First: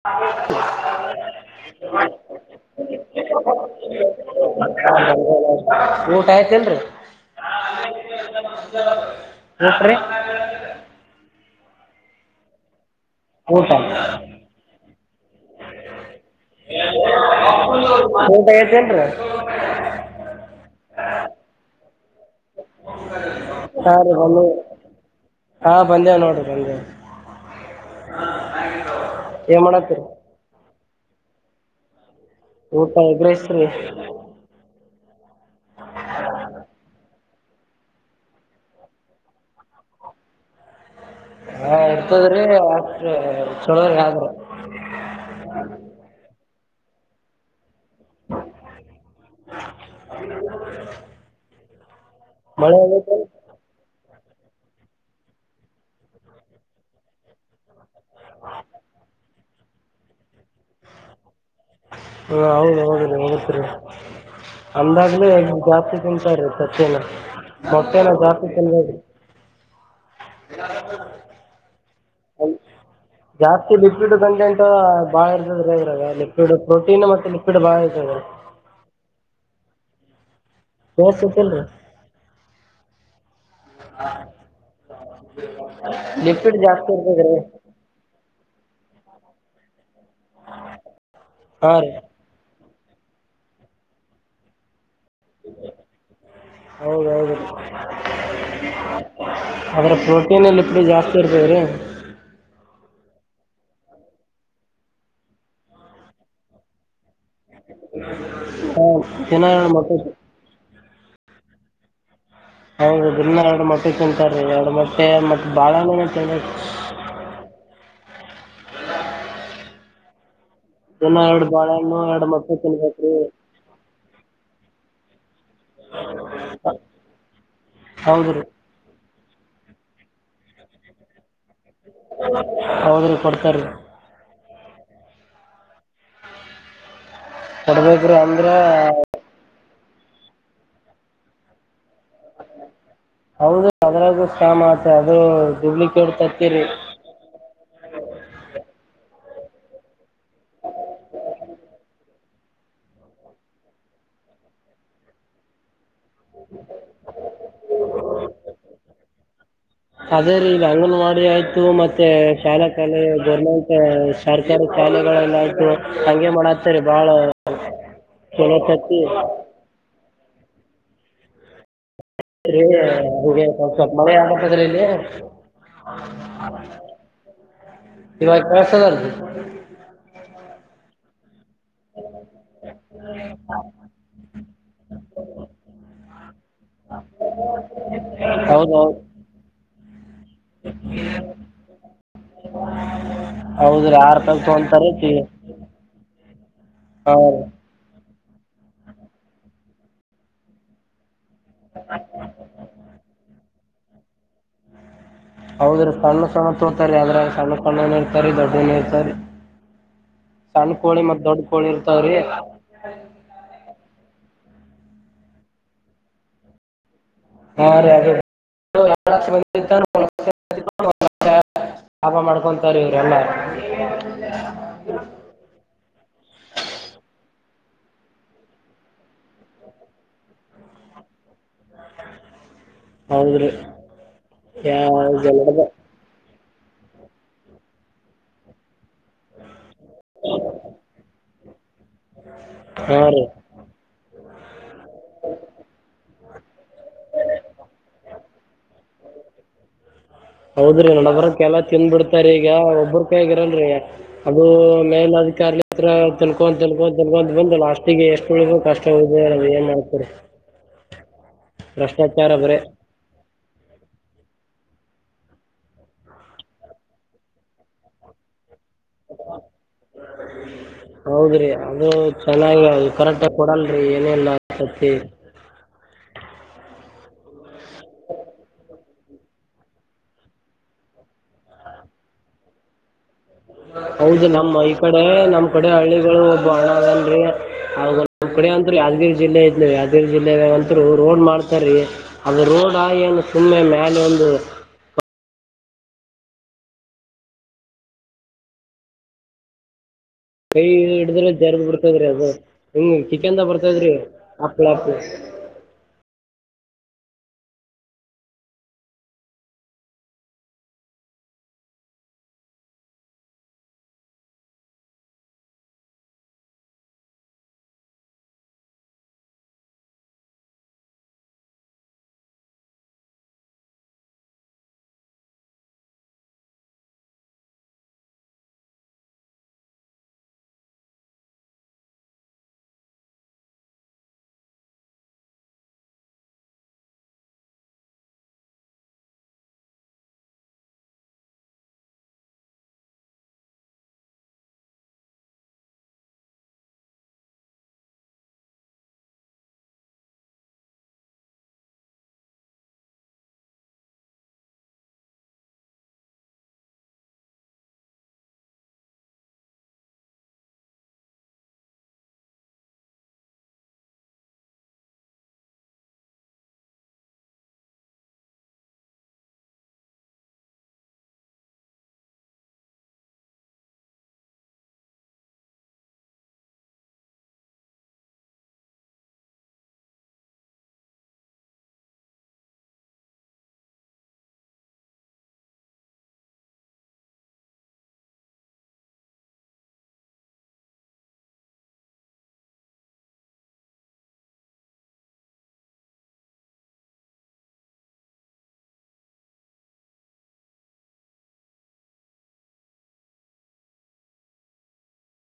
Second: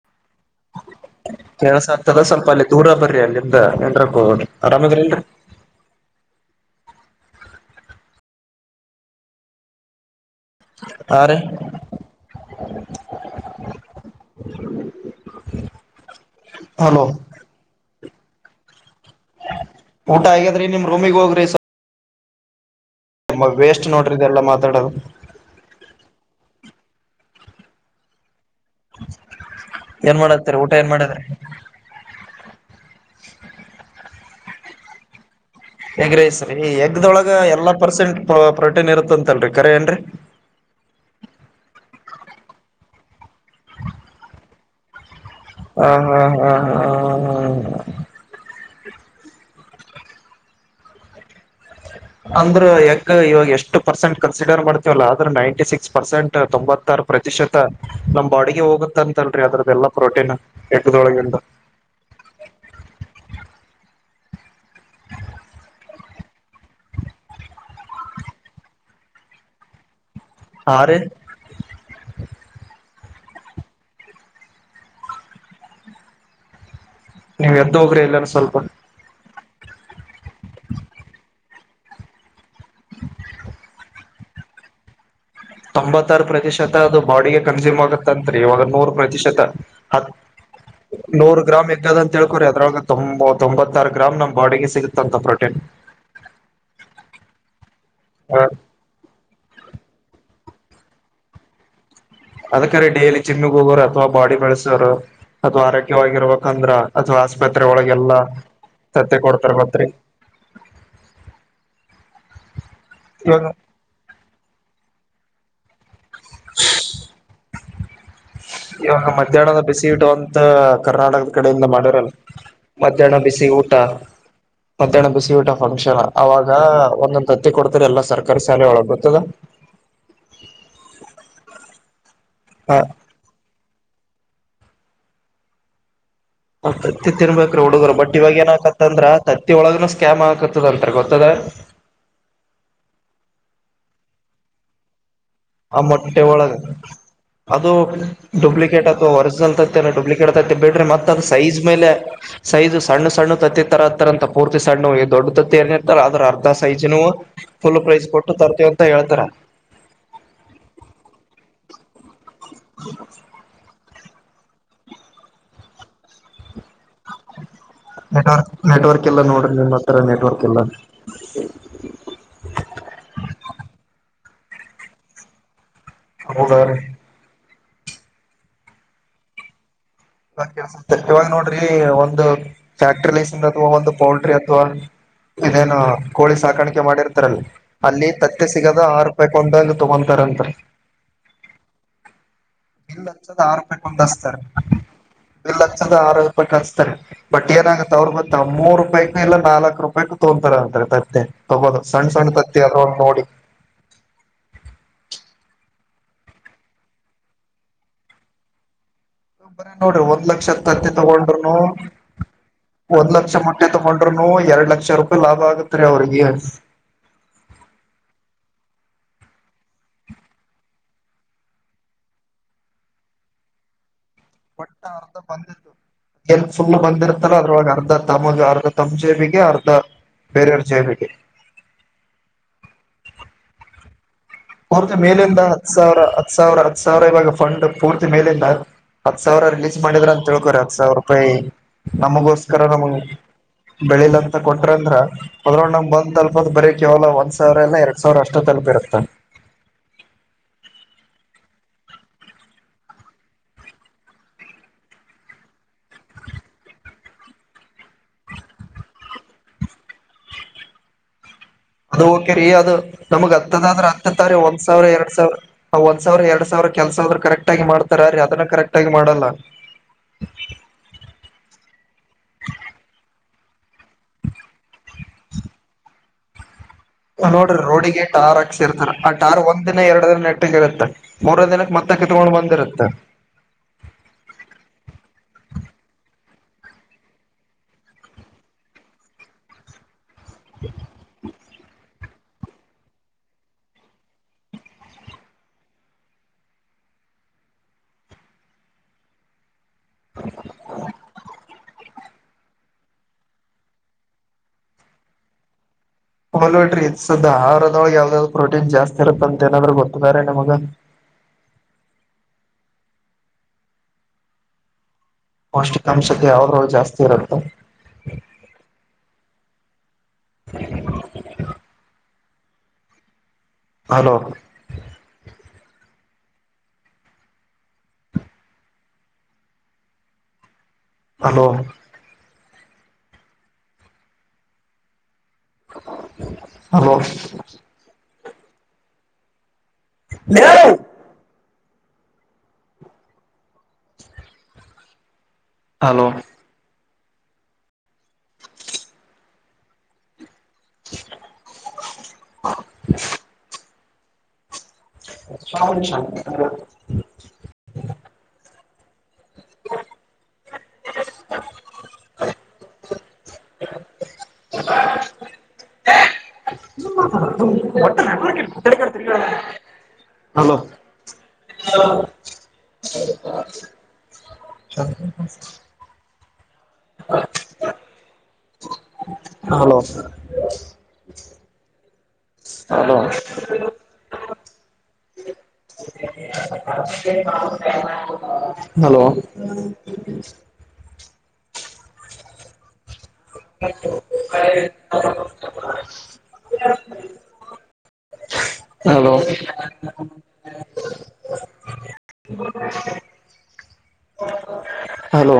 [unintelligible] ಕೇಳಸತದ ಸ್ವಲ್ಪ ಅಲ್ಲಿ ದೂರ ಬರ್ರಿ ಅಲ್ಲಿಂದ ಏನ್ರ ಆರಾಮದ್ರಿಲ್ರರಿ [unintelligible] ಊಟ ಆಯ್ತಿಲ್ರಿ [unintelligible] ಹಾ ರೀ ಊಟ ಹೋ ಊಟ ಐದೇನ್ರೀ ಊಟ ಹಾಗಗ್ಯಾದ್ರಿ ನಿಮ್ ರೂಮಿಗ್ ಹೋಗ್ರಿ ಹ ವೇಸ್ಟ್ ರ ನೋಡ್ರಿ ಬಂದ ಇದೆಲ್ಲಾ ಮಾತಾಡೋದು ಹಾ ಬಂದೆವೆ ನೋಡಿ ಬಂದೆವೆ ಏ ಮಾಡತೀರಿ ಪೇರ್ ಮಾಡಿದ್ರ ಊಟ ಹೆಗ್ ಹೆಸ್ರೀ ಹೆಗ ರಸ್ರೀ ಎಗ್ಗ್ದೊಳಗ ಎಲ್ಲಾ ಪರ್ಸೆಂಟ್ ಪ್ರೋಟೀನ್ ಇರುತ್ತಂತಲ್ರರಿ ಕರ ಏನ್ರರಿ [inaudible] ಹಾ ಇರ್ತದ್ರಿ ಅಷ್ಟ ಚಲೋರಿ ಆದ್ರ ಹ್ಮ ಹಾ್ ಹಾ್ ಹಾ ಹ ಹಾ [inaudible] ಅಂದ್ರ ಮಳೆ ಯಕ ಆಗೈತೆ ಇವಾಗ ಎಷ್ಟು ಪರ್ಸೆಂಟ್ ಕನ್ಸಿಡರ್ ಮಾಡ್ತೀವಲ್ಲ ಆದ್ರೆ ನೈಂಟಿ ಸಿಕ್ಸ್ ಪರ್ಸೆಂಟ್ ತೊಂಬತ್ತಾರು ಪ್ರತಿಶತ ನಮ್ ಅಡಿಗೆ ಹೋಗತ್ತ ಅಂತಲ್ರರಿ ಅದ್ರದ್ದೆಲ್ಲಾ ಪ್ರೋಟೀನ್ ಎಗ್ದೊಳಗಿಂದ ಹಾ ಹೌದು ಹೋಗ್ರ ಹೋಗತೀರಿ ಅಂದಾಗ್ಲೇ ಜಾಸ್ತಿ ತಿಂತ ಇ್ರ ಸತ್ಯೇನ ಮೊತ್ತೆಲ್ಲ ಜಾಸ್ತಿ ಚಲ್ಲ [inaudible] ಹಾ ರೀ [inaudible] ಜಾಸ್ತಿ ಲಿಕ್ವಿಡ್ ಕಂಟೆಂಟ್ ಬಾಳ ಇರ್ದದ್ರೆ ಇ್ರದ ಲಿಕ್ವಿಡ್ ಪ್ರೋಟೀನ್ ಮತ್ತೆ ನೀವ್ ಲಿಕ್ವಿಡ್ ಬಾ ಎದ್ದ ಹೋಗ್ರಿ ಐತದೆ ಎಲ್ಲಾನ ಸ್ವಲ್ಪ ಹಸತಲ್ ತೊಂಬತ್ತಾರು ಲಿಪಿಡ್ ಪ್ರತಿಶತ ಜಾಸ್ತಿ ಅದು ಇರ್ತದ ರೀ ಬಾಡಿಗೆ ಕನ್ಸ್ಯೂಮ್ ಆಗತ್ತಂತ್ರಿ ಇವಾಗ ನೂರು ಪ್ರತಿಶತ ಹತ್ ನೂರು ಗ್ರಾಮ್ ಹಾಂ ರೀ ಎಗ್ಗದ ಅಂತ ಹೇಳ್ಕೊ್ರಿ ಅದ್ರೊಳಗೆ ತೊಂಬೊಂಬತ್ತಾರು ಗ್ರಾಮ್ ನಮ್ ಬಾಡಿಗೆ ಸಿಗುತ್ತ ಹೌದೌದು ಆದ್ರ ಪ್ರೋಟೀನ ಎಲ್ಲಿ ಪಡಿ ಜಾಸ್ತಿ ಇರ್ತೇವೆ ರೀ ಅದಕ್ರ ಡೇಲಿ ಚಿಮಗ್ ಹೋಗೋರು ಅಥವಾ ಬಾಡಿ ಬೆಳಸೋರು ಅಥ್ ಆರೋಗ್ಯವಾಗಿರ್ಬೇಕಂದ್ರ ಅಥವಾ ಆಸ್ಪತ್ರೆ ಒಳಗೆಲ್ಲಾ ಹಾಂ ಸತ್ತೆ ದಿನ ಕೊಡ್ತಾರ ಎರಡು ಮತ್ರಿ ಮೊಟ್ಟೆ ಹೌದುದನ್ನ ಇವಾಗ ಎರಡು ಮೊಟ್ಟೆ ತಿಂತಾರೀ ಎರಡು ಮೊಟ್ಟೆ ಮತ್ತೆ ಬಾಳ ತಿ ಇವಾಗ ಮಧ್ಯಾಹ್ನದ ಬಿಸಿ ಇಟ್ಟುಂತ ದಿನ ಕರ್ನಾಟಕದ ಎರಡು ಕಡೆಯಿಂದ ಬಾಳೆಹಣ್ಣು ಮಾಡಿರಲ್ಲ ಎರಡು ಮೊಟ್ಟೆ ತಿನ್ಬೇಕು ರೀ ಮಧ್ಯಾಹ್ನ ಬಿಸಿ ಊಟ ಮತ್ತ್ಯಾಹ್್ಣ ಬಿಸಿ ಊಟ ಫಂಕ್ಷನ್ ಅವಾಗ ಒಂದೊಂದ್ ತತ್ತಿ ಕೊಡ್ತರಿ ಎಲ್ಲಾ ಹೌದು ಸರ್ಕಾರಿ ರೀ ಸಾಲಿ ಒಳ ಗೊತ್ತದ ಹೌದ್ರಿ ಕೊಡ್ತಾರೀ ತತ್ತಿ ತಿನ್ಬೇಕ್ರ ಹುಡುಗರು ಕೊಡ್ಬೇಕ್ರಿ ಬಟ್ ಇವಾಗ ಅಂದ್ರ ಏನಕತ್ತಂದ್ರ ತತ್ತಿ ಒಳಗ ಕ್ಯಾಮ್ ಹಾಕತದ [unintelligible] ಅಂತ ಗೊತ್ತದ ಹೌದು ಅದ್ರು ಸ ಮಾಡ್ತ ಆ ಮೊಟ್ಟೆ ಒಳಗೆ ಅದು ಡೂಪ್ಲಿಕೇಟ್ ಅಥವಾ ಒರಿಜಿನಲ್ ತತ್ತನ ಡೂಪ್ಲಿಕ ಕೆಡತೈತೆ ಬಿಡ್ರಿ ಮತ್ತತ್ದ್ ಸೈಜ್ ಮೇಲೆ ಸೈಜು ಸಣ್ಣ ಸಣ್ಣ ತತ್ತಿ ತರ ಹತ್ತರ ಅಂತ ಪೂರ್ತಿ ಸಣ್ಣ ದೊಡ್ಡ ತತ್ತಿ ಅಏ ಲ್ಲ ಅದ್ರ ಅರ್ಧ ಸೈಜ್ನು ಫುಲ್ ಪ್ರೈಜ್ ಕೊಟ್ಟು ತರ್ತಿೀವ ಅಂತ ಹೇಳ್ತಾರ ಅದೇ ರೀ ಇಲ್ಲಿ ಅಂಗನವಾಡಿ ಆಯ್ತು ಮತ್ತೆ ಶಾಲಾ ಕಾಲ ಗೋರ್ಮೆಂಟ್ ಸರ್ಕಾರಿ ಶಾಲೆಗಳೆಲ್ಲ ಹಾಗಗೆ ಮಾಡ ಹತರಿ ಬಾಳ ನೆಟ್ವರ್ಕ್ ನೆಟ್ವರ್ಕ್ ಎಲ್ಲ ನೋಡ್ರಿ ನಿಮ್ಮ ಹತ್ರ ನೆಟ್ವರ್ಕ್ ಎಲ್ಲ ಮೊದಲಲ್ಲ ಹೌದ್ರೀ ಇವಾಗ ಕೆಸರ್ದು ಇಾಗ ಕೆಲಸ ಇವಾಗ ನೋಡ್ರ ಒಂದು ಫ್ಯಾಕ್ಟ್ರಿ ಲಸ ಅಥವಾ ಒಂದು ಪೋಲ್ಟ್ರಿ ಅಥವಾ ಇದೇನ ಕೋಳಿ ಸಾಕಾಣಿಕೆ ಮಾಡಿರ್ತಾರಲ್ ಅಲ್ಲಿ ತತ್ತೆ ಹೌದು ಸಿಗೋದ ಹೌದು ಆರು ರೂಪಾಯಿ ಕೊಂಡೊಂದು. ತಗೊಂತರಂತ. [unintelligible] ರೂಪಾಯಿ ಹೌದು ರೀ ಒಂದ್ ಆರು ಹಚ್ತಾರಾ. ರೂಪಾಯಿ ತೊಗೊಂತಾರೆ ಟಿ ದ ಇಲ್ಲಿ ಆರು ರೂಪಾಯಿ ಹಚ್ತಾರಾ ಹಾಂ ರೀ ಬಟ್ ಏನಾಗುತ್ತೆ ಅವ್ರ ಮತ್ತೆ. ಮೂರು ರೂಪಾಯಿು ಇಲ್ಲ ನಾಲ್ಕ್ ರೂಪಾಯು ತೊಂತತಾರ ಅಂತಾರೆ ತತ್ತೆ. ಹಗೋದು ಸಣ್ಣ ಸಣ್ಣ ತತ್ತೇ ಅದರಾಗ ನೋಡಿ. ಹೌದ್ರ ಸಣ್ಣ ಸಣ್ಣ ತೋತಾರೆ ಅದ್ರ ಸಣ್ಣ ಸಣ್ಣು ಇರ್ತಾರೆ ದೊಡ್ಡನು ಇರ್ತರಿ. ಬರ ನೋಡ್ರಿ ಒಂದ್ ಲಕ್ಷ ತತ್ತಿ ಮತ್ತು ದೊಡ್ಡ ತಗೊಂಡ್ರರುನು ಕೋಳಿ ಇರ್ತಾವೆ ರೀ ಒಂದ್ ಲಕ್ಷ ಮಟ್ಟೆ ತೊಂಡ ತಕೊಂಡ್ರನು ಎರಡ್ ಲಕ್ಷ ರೂಪಾಯಿ ಲಾಭ ಆಗತ್ ರೀ ಅವ್ರಿಗೆ. ಹಾ ಅ ಎರಡು ಲಕ್ಷ [unintelligible] [unintelligible] ಲಾಭ ಮಾಡ್ಕೊಂತಾರೆ ಇವ್ರಲ್ಲ. ಒಟ್ಟ ಅರ್ಧ ಬಂದಿತ್ತು ಎ ಫುಲ್ ಬಂದಿರ್ತಾರ ಅದ್ರೊಗ. ಅರ್ಧ ತಮಗೆ ಅರ್ಧ ತಮ್ಮ ಜೇಬಿಗೆ ಅರ್ಧ ಬೇರೆಯವ್ರ ಜೇಬಿಗೆ. [inaudible] ಹೌದ್ರೀ. ಪೂರ್ತಿ ಮೇಲಿಂದ ಹತ್ತು ಸಾವಿರ ಹತ್ತು ಸಾವಿರ ಹತ್ತು ಸಾವಿರ ಇವಾಗ ಫಂಡ್ ಪೂರ್ತಿ ಮೇಲಿಂದ. ಹತ್ ಸಾವಿರ ರಿಲೀಸ್ ಮಾಡಿದ್ರ ಅಂತ ತಿಳ್ಕೋರಿ ಹತ್ ಸಾವಿರ ರೂಪಾಯಿ ನಮಗೋಸ್ಕರ ನಮಗೆ. ಹಾಂ ರೀ ಬೆಳಿಲ ಅಂತ ಕೊಟ್ರ ಅಂದ್ರ ಹೊದ್ರ ನಂಗ ಬಂದ ಅಲ್ಪ ಬರೀ ಕೇವಲ ಒಂದ್ ಸಾವಿರ ಇಲ್ಲಾ ಎರಡ್ ಸಾವಿರ ಅಷ್ಟೊತ್ತ [unintelligible] ಹೌದ್ರಿ ನಡಬರಕ್ಕೆ ಎಲ್ಲ ತಿಂದ ಬಿಡ್ತಾರ ಈಗ ಒಬ್ಬ್ರ ಕೈಯಲ್ಲಿ ಇರಲ್ರಿ ಅದು ಮೇಲಧಿಕಾರಿ. ಹತ್ರ ತಿನ್ಕೊ ತಿನ್ನಕೊಂಡ್ ಬಂದು ಲಾಸ್ಟಿಗೆ ಎಷ್ಟ ಒಳಿಗು ಕಷ್ಟ ಹದೆ ನಾವ್ ಏನ್ ಮಾಡ್ತರಿ. ಅದು ಓಕೆ ರೀ ಅದು ನಮಗ್ ಹತ್ತದಾದ್ರೆ ಹತ್ತತ್ತಾರಿಂ ಒಂದು ಸಾವಿರ ಎರಡ್ ಸಾವಿ ಒಂದ್ ಸಾವಿರ ಎರಡ್ ಸಾವಿರ ಕೆಲಸ ಆದ್ರರು ಕರೆಕ್ಟ್ ಆಗ ಮಾಡ್ತಾರ ರೀ ಅದನ್ನ ಕರೆಕ್ಟ್ ಒಟ್ಟಾಗಿ ಮಾಡಲ್ಲ. ಹೌದ್ರಿ ಅದು ಚೆನ್ನಾಗಿ ಅ ಕರೆಕ್ಟ್ ಆಗ ಕೊಡಲ್ರರಿ [unintelligible] [inaudible] ನೋಡ್ರಿ ರೋಡಿಗೆ ಟಾರ್ ಹಾಕ್ಸಿರ್ತಾರ ಆ ಟಾರ್ ಒಂದ್ ದಿನ ಎರಡು ದಿನ ನೆಟ್ಟಗೆ ಇರುತ್ತೆ ಮೂರನೇ ದಿನಕ್ಕೆ ಮತ್ತೆ. ಕಿತ್ಕೊಂಡ್ ಬಂದಿರುತ್ತೆ. ಹೌದು ನಮ್ಮ ಈ ಕಡೆ ನಮ್ ಕಡೆ ಹಳ್ಳಿಗಳು ಬಾಳ ಅದೇನ್ರಿ. ಅಂದ್ರ ಯಾದಗಿರಿ ಜಿಲ್ಲೆ ಇದ ಯಾದಗಿರಿ ಜಿಲ್ಲೆ ಅಂತೂ ರೋಡ್ ಮಾಡ್ ಅದು ರೋಡ್ ಆಗಿ ಏನು ಸುಮ್ಮನೆ ಮೇಲೆ ಒಂದು. ಕೈ ಹಿಡಿದ್ರ ಜಾರದ ಬರ್ತದ್ರಿ ಅದು ಹಿಂಗ ಕಿತ್ಕೊಂಡ್ ಬರ್ತದ್ರಿ ಹಪ್ಪಳ ಹಾಪ. [inaudible] ಮಲ್ಟ್ರಿ ಸುದ್ದ ಆಹಾರದೊಳ ಯಾವ್ದಾವ್ದ ಪ್ರೋಟೀನ್ ಜಾಸ್ತಿ ಇರುತ್ತ ಅಂತ ಏನಾದ್ರು ಗೊತ್ತಿದಾರೆ ನಮಗ. [inaudible] ಪೌಷ್ಟಿಕಾಂಶತೆ ಯಾವದ್ರಲ್ಲಿ ಜಾಸ್ತಿ ಇರುತ್ತೆ. [inaudible] Hello hello hello [unintelligible] hello. [inaudible] [inaudible] [inaudible] [unintelligible] Hello [unintelligible] hello hello hello. Hello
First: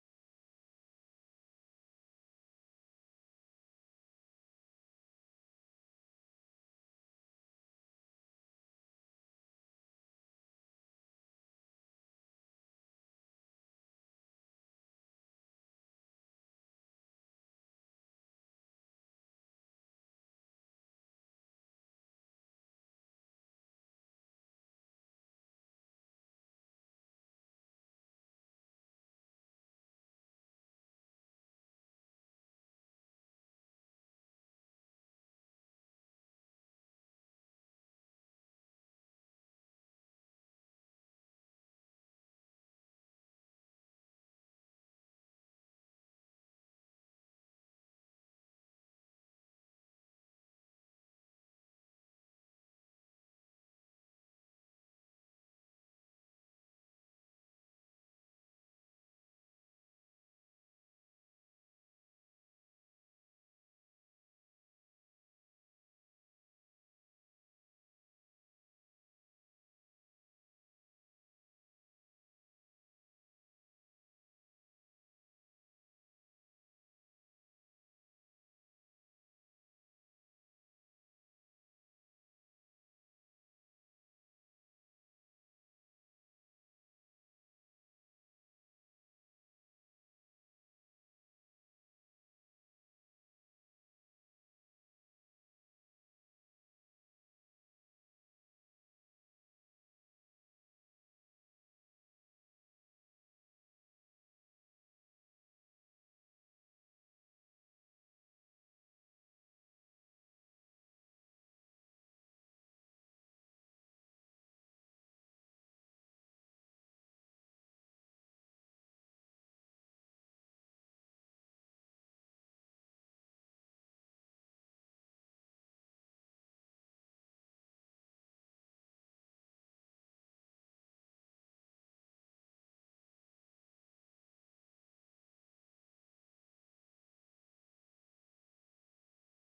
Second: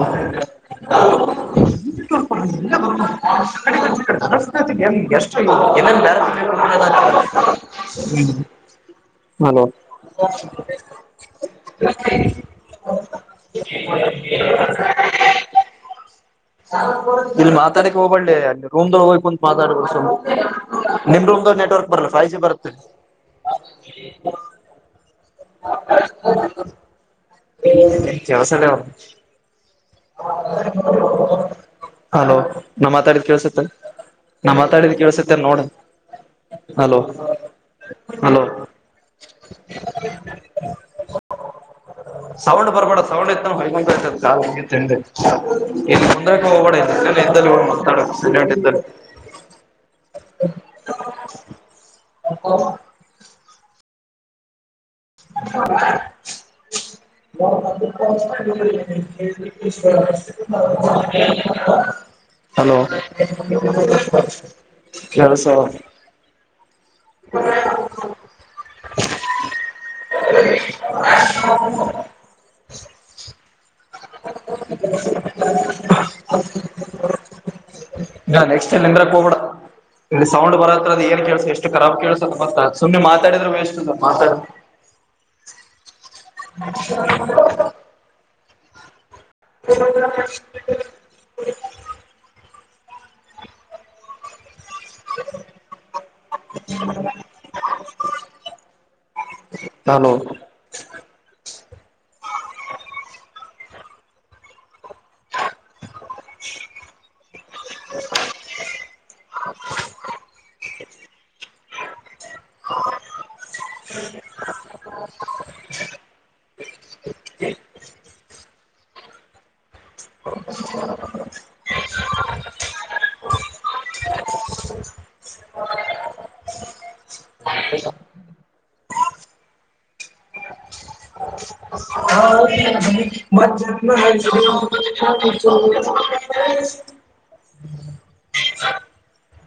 hello [unintelligible] hello. ಇಲ್ಲಿ ಮಾತಾಡಕ್ ಹೋಗಬಿ ಅ ರೂಮ್ ಹೋಗ ಕುಂತತ್ ಮಾತಾಡುವ ನಿಮ್ ರೂಮ್ ನೆಟ್ವರ್ಕ್ ಬರಲ್ಲ ಫೈವ್ ಜಿ ಬರ್ತ ಎ ಕೆೋಸಲ ನಾ್ ಮಾತಾಡಿದ್ ಕೇಳಳ್ಸತ್ತ ನಾ ಮಾತಾಡಿದ ಕೇಳ್ಸತ್ತೇ ನೋಡ ಹಲೋ ಹಲೋ ಸೌಂಡ್ ಬರ್ಬೇಡ ಸೌಂಡ್ ಇ ಹ ಕಾ ಇಲ್ಲಿ ಮುಂದ ಹೋಗಬೇಡ ಇದ್ದಲ್ಲ ಮಾತಾಡ ಸಂಜ ಹೊಟ್ಟ ಇದ್ದಲ್ಲ [inaudible] ಮ ಹಲೋ ಯಸ ಹ [inaudible] [inaudible] ನಾ ನೆಕ್ಸ್ಟ್ ಟ ನಿಂದ್ರ ಹೋಗಬಡ ಇ ಸೌಂಡ್ ಬರತ್ರದ ಏನ್ ಕೇಳ್ಸ ಎಷ್ಟು ರಾಬ್ ಕೇಳ್ಸ ಮತ್ತ ಸುಮ್ಮ್ನೆ ಮಾತಾಡಿದ್ರೆ ವೇಸ್ಟ್ ಅ ಮಾತಾಡ ಹ [inaudible] ಹ್ಮ್ ಹಲೋ ಹ [inaudible] ಹ್ಮ ಹ್ಮ [inaudible] ಹ ಹ ಹ ಮಧತ್ ಹ್ಮ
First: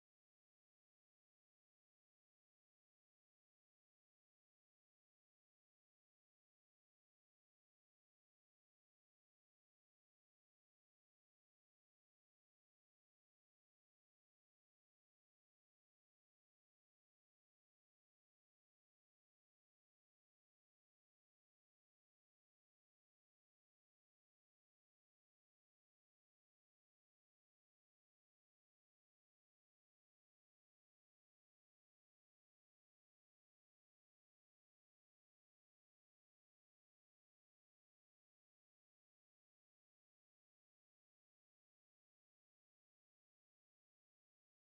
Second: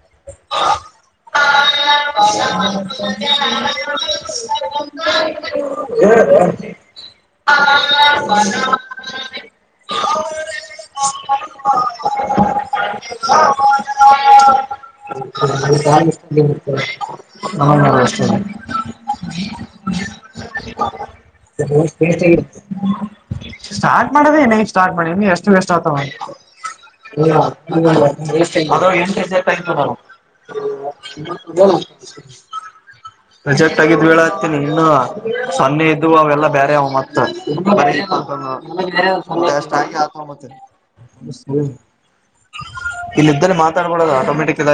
[inaudible] ಹ್ಮ [inaudible] [inaudible] ನಮ್ಮಷ್ಟ [inaudible] ಸ್ಟಾರ್ಟ್ ಮಾಡೋದೇನ ಸ್ಟಾರ್ಟ್ ಮಾಡಿ ಎಷ್ಟು ವೇಸ್ಟ್ ಆಗ್ತ ಹ ಮ ಎಂಟು [inaudible] ಪ್ರಜೆಕ್ಟ್ ಆಗಿದ್ದ್ ಬೀಳ ಹತೀನಿ ಇನ್ನು ಸೊನ್ನೆ ಇದ್ದು ಅವೆಲ್ಲಾ ಬೇರೆ ಅವ ಮತ್ ಅಷ್ಟ ಹಾಗೆ ಆತ ಮತ್ತ ಇಲ್ಲ ಇದ್ದಲ್ಲಿ ಮಾತಾಡ್ಬಡದು ಆಟೋಮೆಟಿಕ್